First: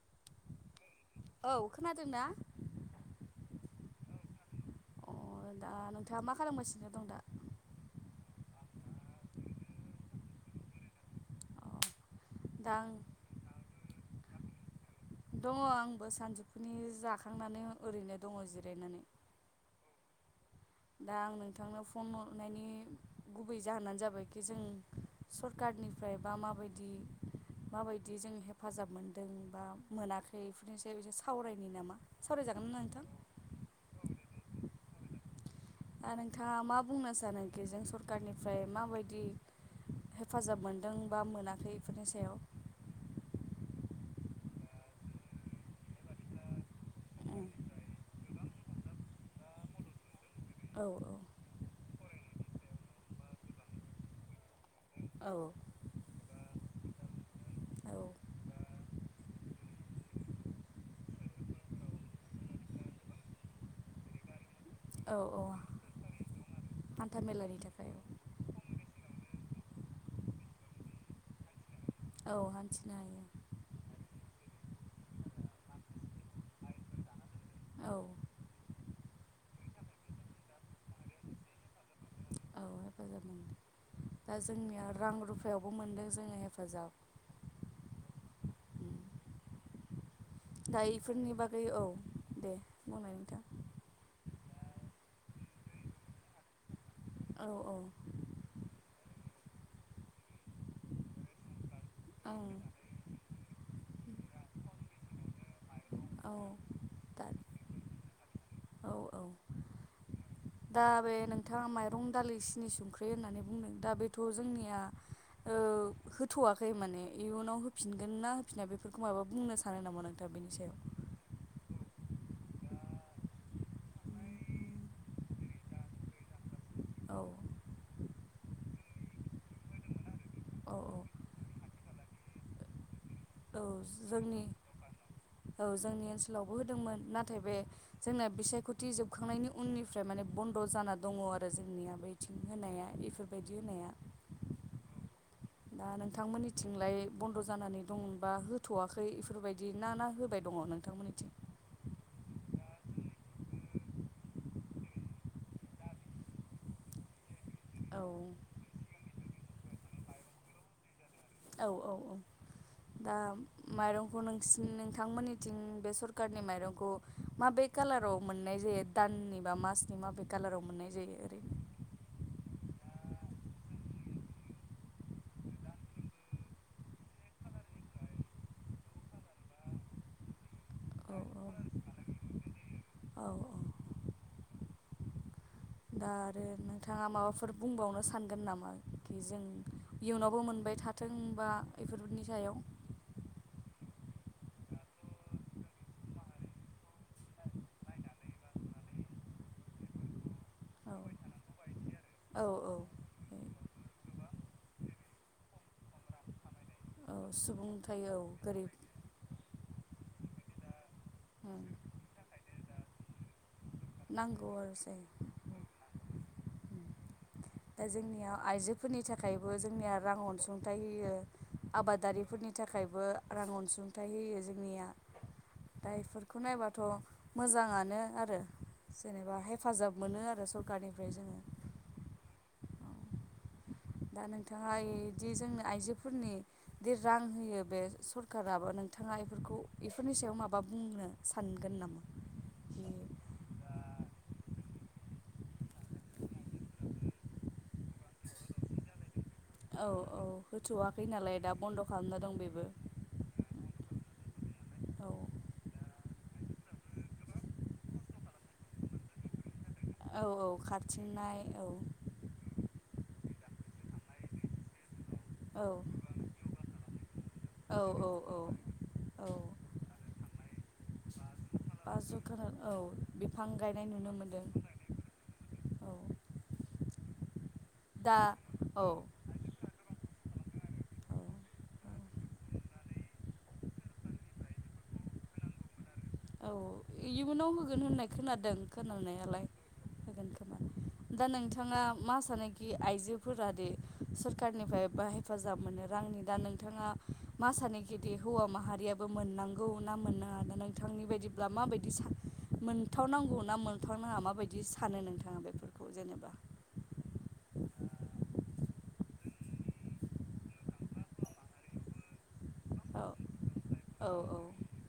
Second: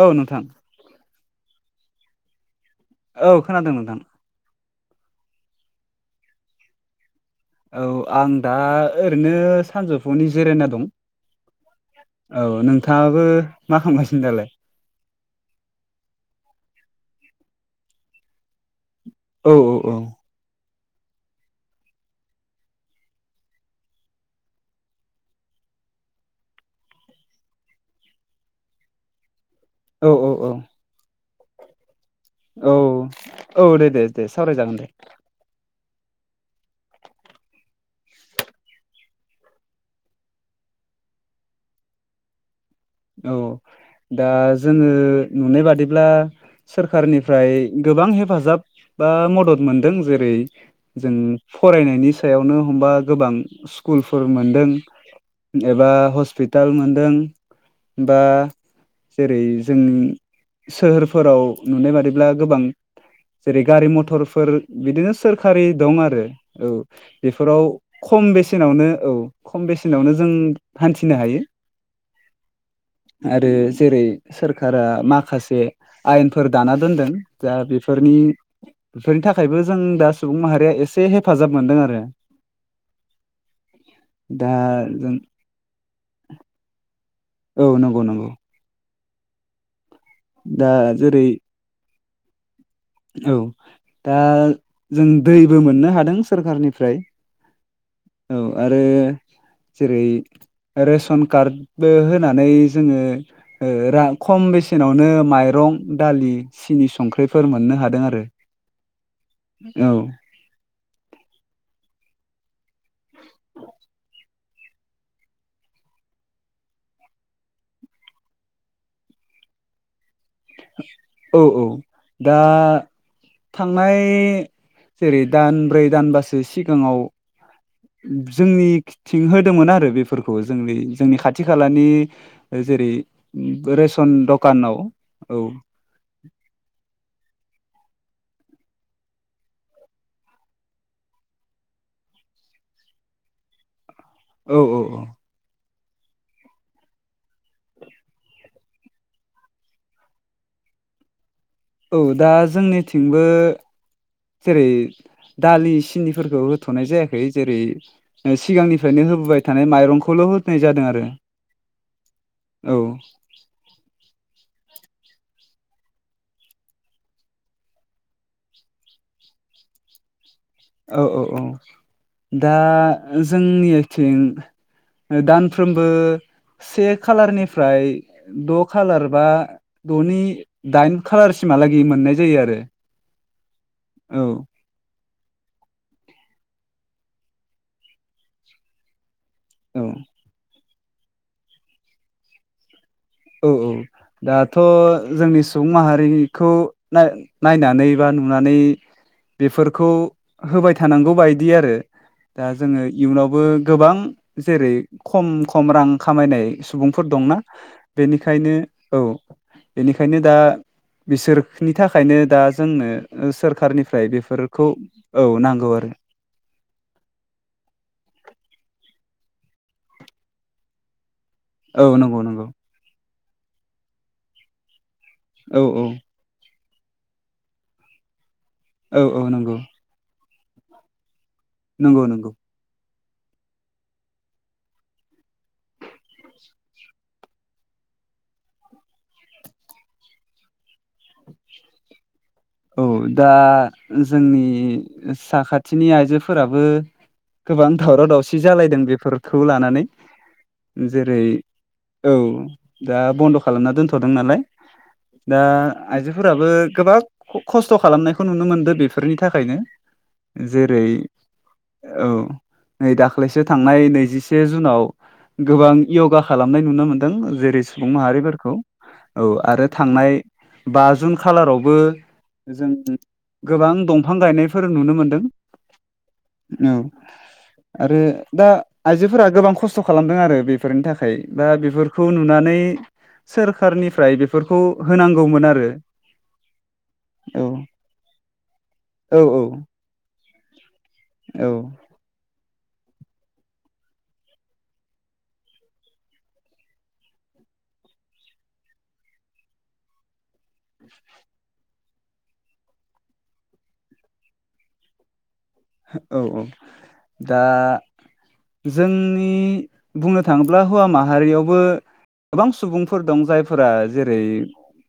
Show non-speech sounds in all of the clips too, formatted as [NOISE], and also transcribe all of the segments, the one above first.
औ नोंथां औ खोनादों ना? औ खोनादों नोंथां अ दा नोंथाङा मा खालामगासिनो दं दा? औ आं दा ओरैनो सानजौफुनि जिरायना दं। अ औ दा आं नोंथांङाबो मा खालामगासिनो दालाय? दंङ आंबो सानजौफुनि जाखांनानै ओरैनो दंङ जिरायनानै औ औ दा आं नोंथांनो फन हरनायनि गुबै जाहोनानो जाबायखि जों सरकार निफ्राय बा माबायदि माबायदि जों हेफाजाब मोनदों बा औ मोनाखै? औ बेफोरनिस एसे सावरायनो नामा? सावरायजागोन औ ना नोंथां औ दे दे दे सावरायजागोन दा दा नोंथाङा मा बुंनो सानो खिजों सरखारनिफ्राय माबायदि हेफाजाब मोनदों बा मोनाखै बेफोरनि सायाव औ दा जोंङो नुनाय बादिब्ला सोरखारनिफ्राय गोबां हेफाजाब बा मदद मोनदों जेरै औ जों फरायनायनि सायावनो हमबा गोबां स्कुलफोर मोनदों औ एबा हस्पिटाल मोनदों औ बा जेरै- जोंनि सोहोरफोराव नुनाय बादिब्ला गोबां जेरै- गारि मथरफोर बिदिनो औ औ सोरखारि दं आरो औ हान्था मेलानि बेफोराव थाखाय खम बेसेनावनो औ खम बेसेनावनो जों हान्थिनो हायो। औ हान्थिनो हायो आरो जेरै सोरखारा माखासे आयेनफोर दाना दोनदों दा औ बेफोरनि बेफोरनि थाखायबो जों दा सुबुं माहारिया एसे हेफाजाब मोनदों आरो औ हेफाजाब मोनदों दा जोंनिया रां जों रुफायावबो मोनदों जोंङो हेफाजाब औ नोंगौ नोंगौ दा जेरै इफोरनि बागै औ दे बुंनाय औ नोंथां दा जों दैबो मोननो हादों सोरखारनिफ्राय औ औ औ आरो जेरै रेसन कार्डबो होनानै ओं जोंङो ओ रा खम बेसेनावनो माइरं रं औ दालि, सिनि, दा संख्रिफोर मोननो हादों आरो औ औ औ दा बे नोंथाङा माइरं दालि सिनि संख्रि होननानै बुंदों दा बेथ' जोंनिया ओ होथ'वाखै माने इयुनाव होफिनगोन ना होफिननाय बेफोरखौ माबा बुंनो सानो नामा नों दा बेनि सायाव औ औ दा थांनाय जेरै दान ब्रै दानबासो सिगांङाव औ जोंनिखिथिं होदोंमोन आरो बेफोरखौ जों औ जोंनि खाथि खालानि [UNINTELLIGIBLE] औ जोंनि दखानाव औ जोंनि ओनसोलावबो होदोंमोन ना नाथाय बे जोंना बिसायख'थि जोबखांनायनि उननिफ्राय माने बन्द' जाना दंङ आरो जोंनिया बिदि होनाया बेफोरबायदि होनाया औ औ औ। दा नोंथांमोननिथिंलाय बन्द जानानै दंमोनबा हो। थवाखै बेफोरबायदि ना ना होबाय दंङ नोंथांमोननिथिं। औ दा जोंनिथिंबो। जेरै दालि सिनिफोरखौ होथनाय जायाखै जेरै औ सिगांनिफ्रायनो। होबोबाय थानाय माइरंखौल होनाय जादों आरो। औ औ औ औ दा माइरंखौ नोंसिनि नों। थांमोननिथिं बे सरखारनि माइरंखौ माबे कालाराव मोननाय जायो दाननि बा मासनि माबे। कालाराव मोननाय औ जायो औ औ ओरैनो। दा जोंनिथिं दानफ्रोमबो। से खालारनिफ्राय द' खालार बा द'नि दाइन औ खालारसिम। मोननाय जायो आरो। औ औ। औ। दा आरो नोंथाङा माबाफोर बुंबावनो सानगोन नामा कि जों औ इयुनावबो मोनबाय थानो। थोंबा बेफोरनि सायाव। औ औ दाथ' जोंनि सुबुं माहारिखौ नायनानै बा। नुनानै बेफोरखौ होबाय औ थानांगौ बायदि आरो। दा औ औ जोङो इयुनावबो गोबां जेरै खम खम रां खामायनाय। सुबुंफोर औ दंना सुबुंथाय औ बेनिखायनो गोरिब औ बेनिखायनो दा। बिसोरनि थाखायनो दा जोंनो सोरखारनि। फ्राय नांगौ बेफोरखौ आरो जाय औ नांगौ आरो। दा जोंनिया आइजोफोरनि थाखायबो जोंनिया रां अनसुंथाइ होयो। औ नंगौ नंगौ आबादारिफोरनि थाखायबो रां अनसुंथाइ होयो जोंनिया। औ औ दा बेफोरखौ नायबाथ' मोजाङानो आरो। औ औ जेनेबा नंगौ हेफाजाब मोनो आरो सरखारनिफ्राय जोंओ। नंगौ नंगौ। दा नोंथाङा इदि जोंनो आइजोफोरनि दि रां होयो बे सरखाराबो नों। थाङा बेफोरखौ बेफोरनि सायाव माबा बुंनो सानगोन नामा। औ दा जोंनि साखाथिनि आइजोफोराबो। गोबां दावराव दावसि जालायदों बेफोर। खौ लानानै औ औ होथ'वाखै जेरै नालाय दा बन्द' औ खालामना दं बेबो। दा बन्द' खालामना दोनथ'। दों नालाय औ दा आइजोफोराबो गोबां। खस्थ' खालामनायखौ नुनो मोनदों बेफोरनि थाखायनो। औ औ जेरै खारथिंनाय औ नै दाखाल। दाख्लैसो थांनाय नैजिसे जुनाव। औ गोबां यगा खालामनाय नुनो मोनदों जेरै औ सुबुं औ औ माहारिफोरखौ। औ आरो थांनाय बा जुन खालारावबो। बा जखाना जों औ बिफां गोबां गायनाय नुनो दंफां मोनदों गायनायफोर नुनो मोनदों। औ औ आरो दा औ आइजोफोरा गोबां खस्थ'। खालामदों आरो बेफोरनि थाखाय दा बेफोरखौ नुनानै। सोरखारनिफ्राय बेफोरखौ होनांगौमोन आरो। औ औ इयुनाव होगोन होननाय खोनादों औ खोनानायालाय होगोन। दा औ नोंथाङा मा। सानोखि आइजोफोरादि सरखारनिफ्राय बा हेफाजाब मोनो रांनि दा नोंथाङा। मा सानोखेदि हौवा माहारियाबो मोननांगौ ना मोननांआ ना नोंथांनि बायदिब्ला माबायदि। बिसान मोनथावनांगौ ना मोनथावनाङा माबायदि सानो नोंथाङा बे। औ औ दा। जोंनि बुंनो थाङोब्ला हौवा माहारियावबो गोबां सुबुंफोर औ दं जायफोर। फोरा औ जेरै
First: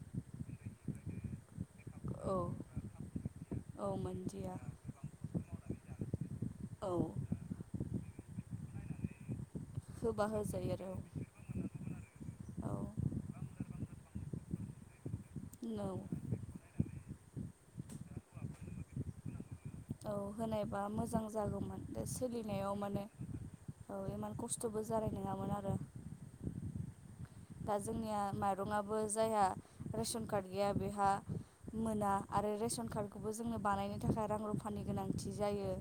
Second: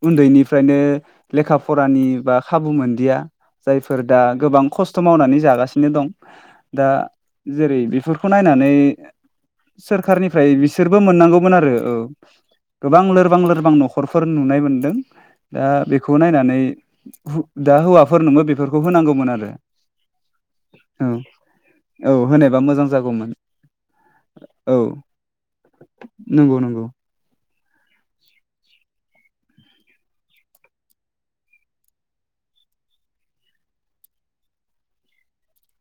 उन्दैनिफ्रायनो लेखा फरानि औ बा खाबु मोनदिया। औ जायफोर दा मोनदिया गोबां खस्थ' मावनानै जागासि नो दं दा औ जेरै बेफोरखौ नायनानै होबा सोरखारनिफ्राय होजायो आरो बिसोरबो मोननांगौमोन आरो औ। औ गोबां लोरबां लोरबां न'खरफोर नुनाय मोनदों दा औ बेखौ नायनानै हु दा हौवाफोरनोबो बेफोरखौ होनांगौमोन आरो। औ होनायबा औ मोजां जागौमोन दा औ होनायबा सोलिनायाव मोजां माने जागौमोन औ इमान औ खस्थ'बो जानाय नङामोन आरो। नंगौ नंगौ दा जोंनिया माइरंआबो जायहा रेसन कार्ड गैया बेहा मोना आरो रेशन कार्डखौबो जोंनो बानायनो थाखाय रां रुफानि गोनांथि जायो।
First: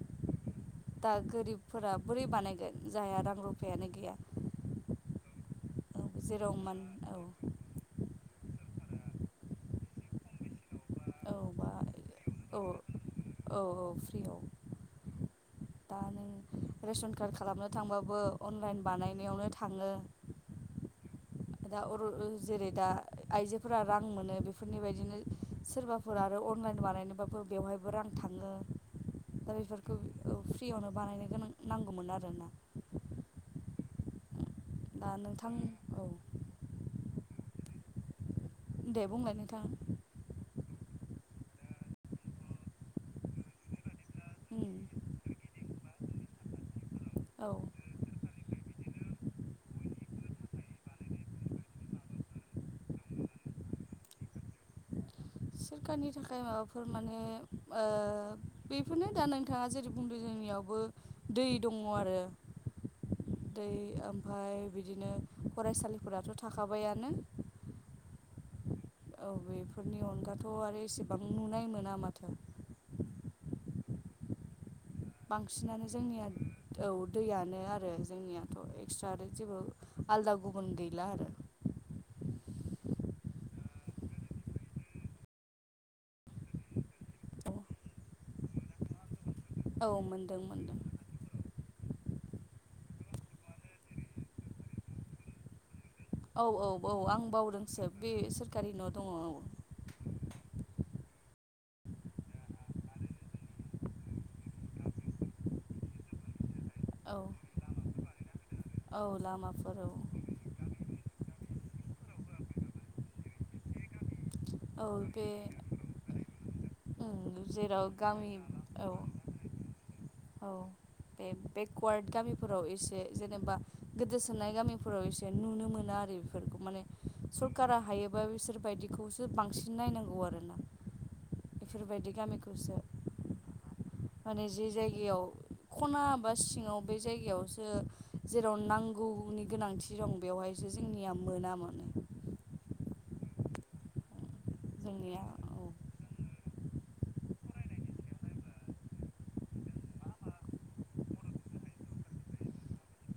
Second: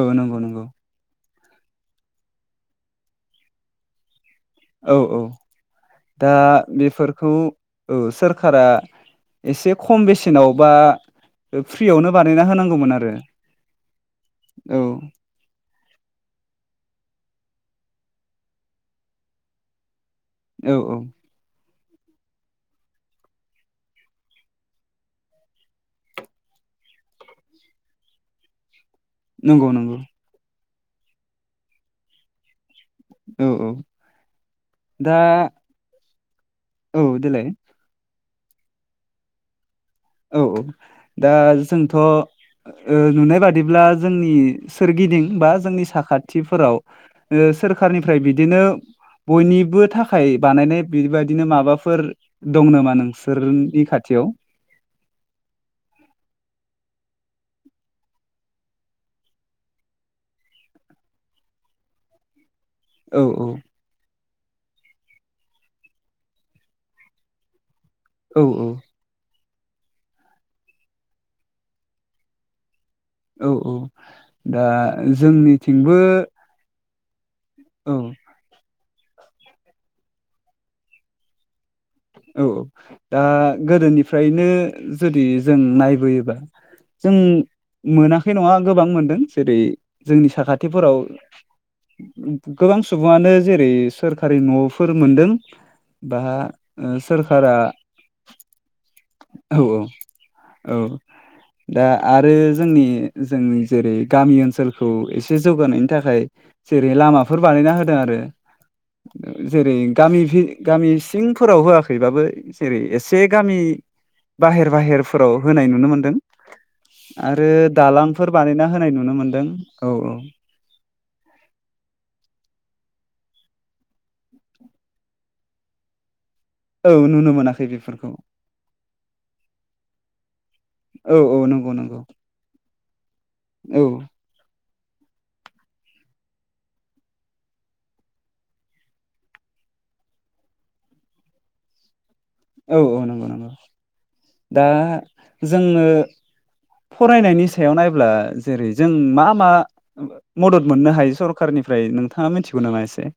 ओ नोंगौ नोंगौ। दा गोरिबफोरा बोरै बानायगोन जायहा रां रुफायानो गैया। औ औ औ दा जेराव मान औ बेफोरखौ ओ सोर रखारा एसे खम बेसेनाव बा औ बा फ्रियावनो बानायना औ होनांगौमोन आरो। औ औ फ्रिआव औ दा नों रेसन कार्ड खालामनो थांबाबो अनलाइन बानायनायावनो थाङो। औ औ। दा अरु जेरै दा आइजोफोरा रां मोनो बेफोरनि बायदिनो सोरबाफोर आरो अ लाइन बानायनोबाबो बेवहायबो रां थाङो दा नंगौ नंगौ बेफोरखौ फ्रियावनो बानायनो गोनां नांगौमोन आरोना। औ औ। दा नोंथां औ औ देलाय दे बुंलाय नोंथां। औ दा जोंथ' ओ नुनाय बादिब्ला जोंनि उम सोरगिदिं बा जोंनि साखाथिफोराव औ ओ सोरखारनिफ्राय बिदिनो बयनिबो थाखाय बानायनाय बेबायदिनो माबाफोर दं नामा नोंसोरनि खाथि याव सोरखारनि थाखाय माबाफोर माने ओ बैफोरनो दा नोंथाङा जेरै बुंदों जोंनियाव बो दै दङ आरो औ दै ओमफाय बिदिनो फरायसालिफोराथ' थाखाबायानो। औ औ। औ बेफोरनि अनगाथ' आरो इसेबां नुनाय मोना माथो। औ औ दा बांसिनानो जोंनिथिंबो जोंनिया औ दैयानो आरो औ जोंनियाथ एक्सट्रा आरो जेबो आलदा गुबुन गैला आरो। औ औ दा गोदोनिफ्रायनो जुदि जों नायबोयोबा जों मोनाखै नङा गोबां मोनदों जेरै औ जोंनि मोनदों मोनदों साखाथिफोराव गोबां सुबुङानो जेरै सोरखारि न'फोर मोनदों बा औ औ औ आं सोरखारा बावदोंसो बे सोरखारि न' दङ औ। औ। दा आरो जोंनि जोंनि जेरै गामि ओनसोलखौ एसे जौगानायनि थाखाय जेरै औ लामाफोर बानायना होदों आरो औ जेरै लामाफोराव गामि भि गामि सिं फोराव होआखैबाबो एसे ओरै एसे गामि बाहेर औ बे बाहेरफोराव होनाय नुनो मोनदों। उम आरो जेराव दालांफोर गामि बानायना औ होनाय नुनो मोनदों औ औ। बे बेकवार्ड गामिफोराव एसे जेनेबा गोदोसोनाय गामिफोराव एसे नुनो मोनो आरो। बेफोरखौ माने औ औ नुनो मोनाखै सरकारा बेफोरखौ हायोबा बिसोरबायदिखौसो बांसिन नायनांगौ आरोना। औ औ नंगौ। नंगौ बेफोरबायदि गामिखौसो औ माने जि जायगायाव खना बा सिङाव बे जायगायावसो जेराव नांगौनि गोनांथि दं बेवहाय जोंनिया मोनामोन। औ औ नंगौ नंगौ दा जोंनिया औ जोंनो [INAUDIBLE] फरायनायनि सायाव नायब्ला जेरै जों मा मा मदद मोननो हायो सरखारनिफ्राय। नोंथाङा मिथिगौ नामा एसे?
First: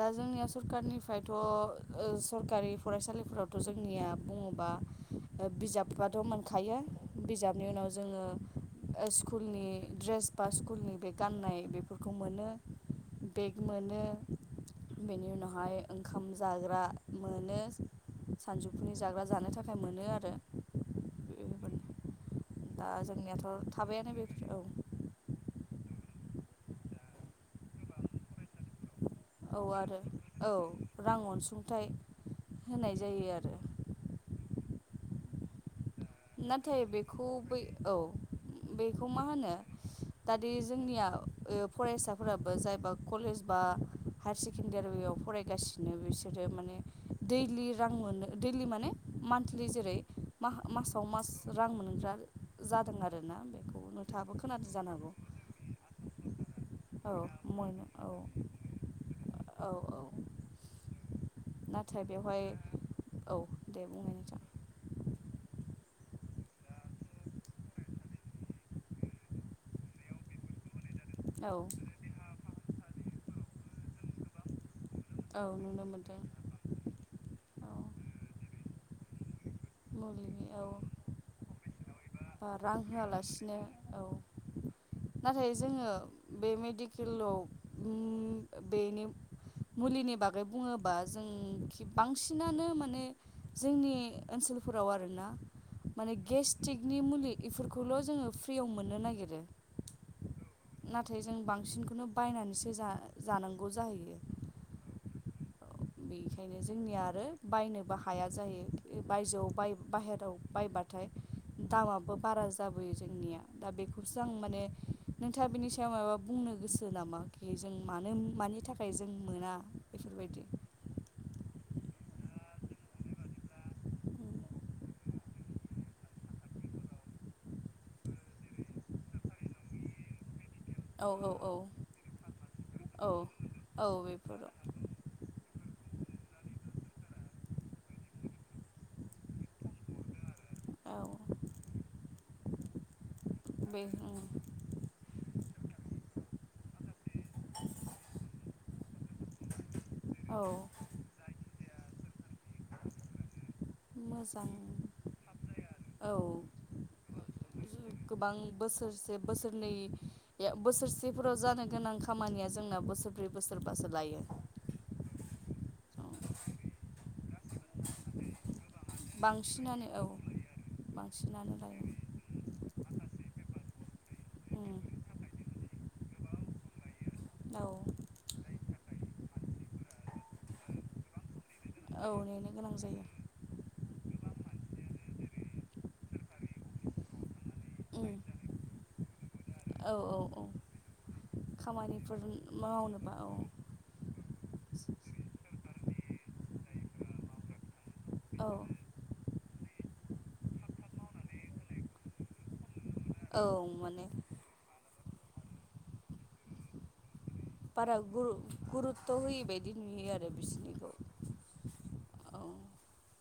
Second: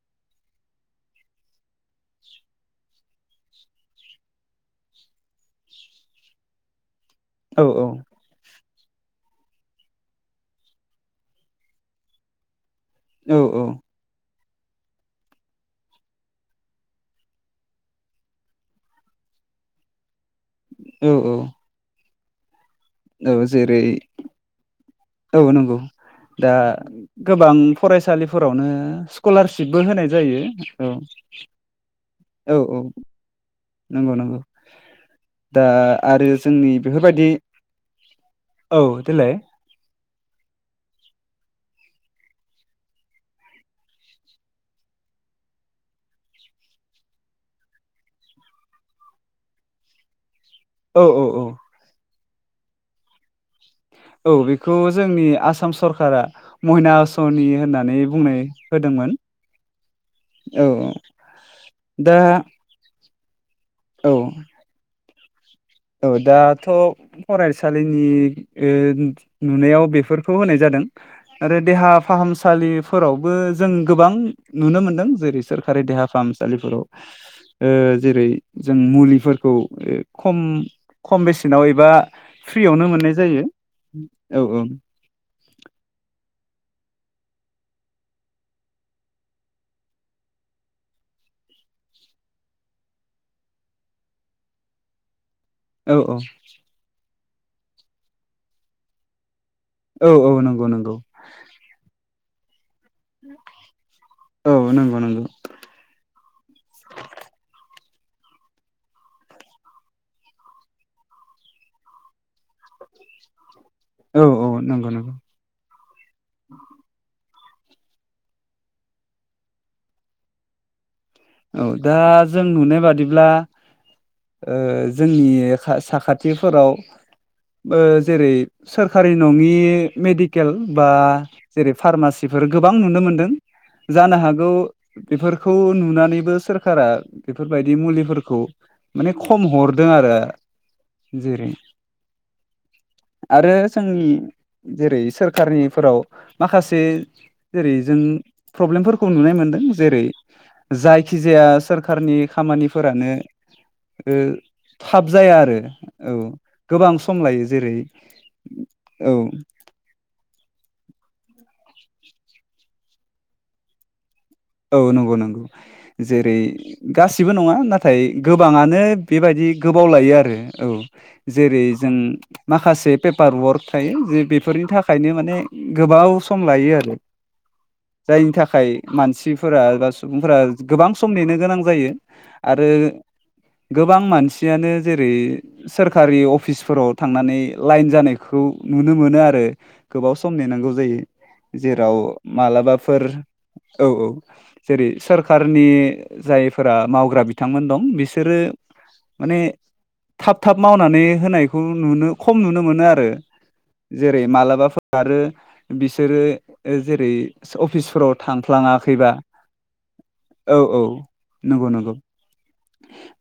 दा जोंनिया सरखारनिफ्रायथ' ओ सरकारि फरायसालि फोरावथ' जोंनिया बुङोबा बिजाबफोराथ' मोनखायो। औ बिजाबनि उनाव जोङो ओ स्कुलनि ड्रेस बा स्कुलनि बे गाननाय बेफोरखौ मोनो। औ बेग औ मोनो। बेनि उनावहाय ओंखाम जाग्रा मोनो। सानजौफुनि जाग्रा जानो थाखाय मोनो आरो। औ - औ। ओ दा औ जोंनियाथ' जेरै थाबायानो बेफोर औ। औ नंगौ दा गोबां फरायसालिफोरावनो औ स्क'लारशिपबो आरो होनाय जायो औ। रां अनसुंथाइ औ - औ होनाय जायो आरो नंगौ -नंगौ दा आरो जोंनि नाथाय बेखौ बेफोरबायदि बै औ औ बेखौ मा देलाय होनो दा जोंनिया फरायसाफोराबो जायबा कलेज बा हायार सेकेण्डारियाव फरायगासिनो बिसोरो माने दैलि रां मोनो दैलि माने मान्थलि जेरै औ मासाव औ मास औ रां मोनग्रा जादों आरोना बे। [INAUDIBLE] औ बेखौ जोंनि आसाम सरखारा मयना औ आसनि मोनो होननानै औ बुंनाय होदोंमोन। औ औ औ - औ। नाथाय दा बेवहाय औ दे बुं औ नोंथां औ दाथ' फरायसालिनि ओ नुनायाव बेफोरखौ होनाय जादों। औ आरो देहा फाहामसालिफोरावबो जों गोबां नुनो मोन दों औ जेरै सोरखारि नुनो देहा मोनदों फाहामसालिफोराव औ जेरै जों मुलिफोरखौ ओ मुलि खम औ - खम बेसेनाव एबा बा रां फ्रियावनो मोननाय जायो होआलासिनो औ नाथाय जोङो बे मे दि कल' बेनो मुलिनि बागै बुङोबा जों बांसिनानो माने जोंनि ओनसोल फोराव आरो ना? औ माने गेस्टिकनि मुलि इफोरखौल' जोङो फ्रियाव मोननो नागिरो। औ -औ नंगौ -नंगौ। नाथाय जों बांसिनखौनो बायनानैसो जा जानांगौ जाहैयो औ नंगौ - नंगौ। बेखायनो जोंनिया आरो बायनो बा हाया जायो बायजोआव बाहेराव बायबाथाय। दामाबो बारा जाबोयो जोंनिया। दा बेखौसो औ आं औ माने नंगौ नंगौ नोंथाङा बिनि सायाव मायबा बुंनो गोसो नामा? जों मानो मानि थाखाय जों मोना बेफोरबायदि? औ दा जों नुनाय बादिब्ला। जोंनि साखाथिफोराव जेरै सोरखारि नङि मेडि केल बा औ औ औ जेरै फार्मासिफोर गोबां नुनो औ मोनदों। औ जानो हागौ बेफोराव बेफोरखौ नु बो सोरखारा बेफोरबायदि मुलिफोरखौ माने खम हरदों आरो। औ जेरै [UNINTELLIGIBLE] आरो बे जोंनि जेरै सोरखारनिफोराव माखासे जेरै जों प्रब्लेमफोरखौ नुनाय मोनदों जेरै औ जाय जायखिजाया सोरखारनि खामानिफोरानो ओ मोजां थाब जाया आरो औ गोबां सम लायो जेरै से औ बोसोरनि बोसोरसेफोराव जानो गोनां खामानिया जोंना बोसोरब्रै बोसोरबासो लायो औ नंगौ नंगौ जेरै गासिबो नङा नाथाय गोबाङानो ओत बेबायदि बांसिनानो गोबाव औ लायो आरो औ बांसिनानो जेरै लायो जों माखासे पेपार वर्क थायो जे बेफोरनि उम थाखायनो माने गोबाव सम लायो आरो औ जायनि थाखाय मानसि फोर बा सुबुंफोरा गोबां सम नेनो गोनां जायो औ नेनो आरो गोनां जायो गोबां मानसियानो जेरै सोरखारि अफिसफोराव थांनानै लाइन उम जानायखौ नु नुनो मोनो आरो औ गोबाव औ सम औ नेनांगौ जायो जेराव खामानिफोर मालाबाफोर मावनोबा औ औ औ जेरै सोरखारनि जायफोरा मावग्रा बिथांमोन दं बिसोरो औ माने थाब थाब मावनानै होनायखौ नुनो खम नुनो मोनो आरो आरो औ माने जेरै मालाबाफोर आरो बिसोरो जेरै अफिसफोराव थांफ्लाङाखैबा फैयिबायदि नुयो आरो औ औ बिसिनिखौ नंगौ नंगौ औ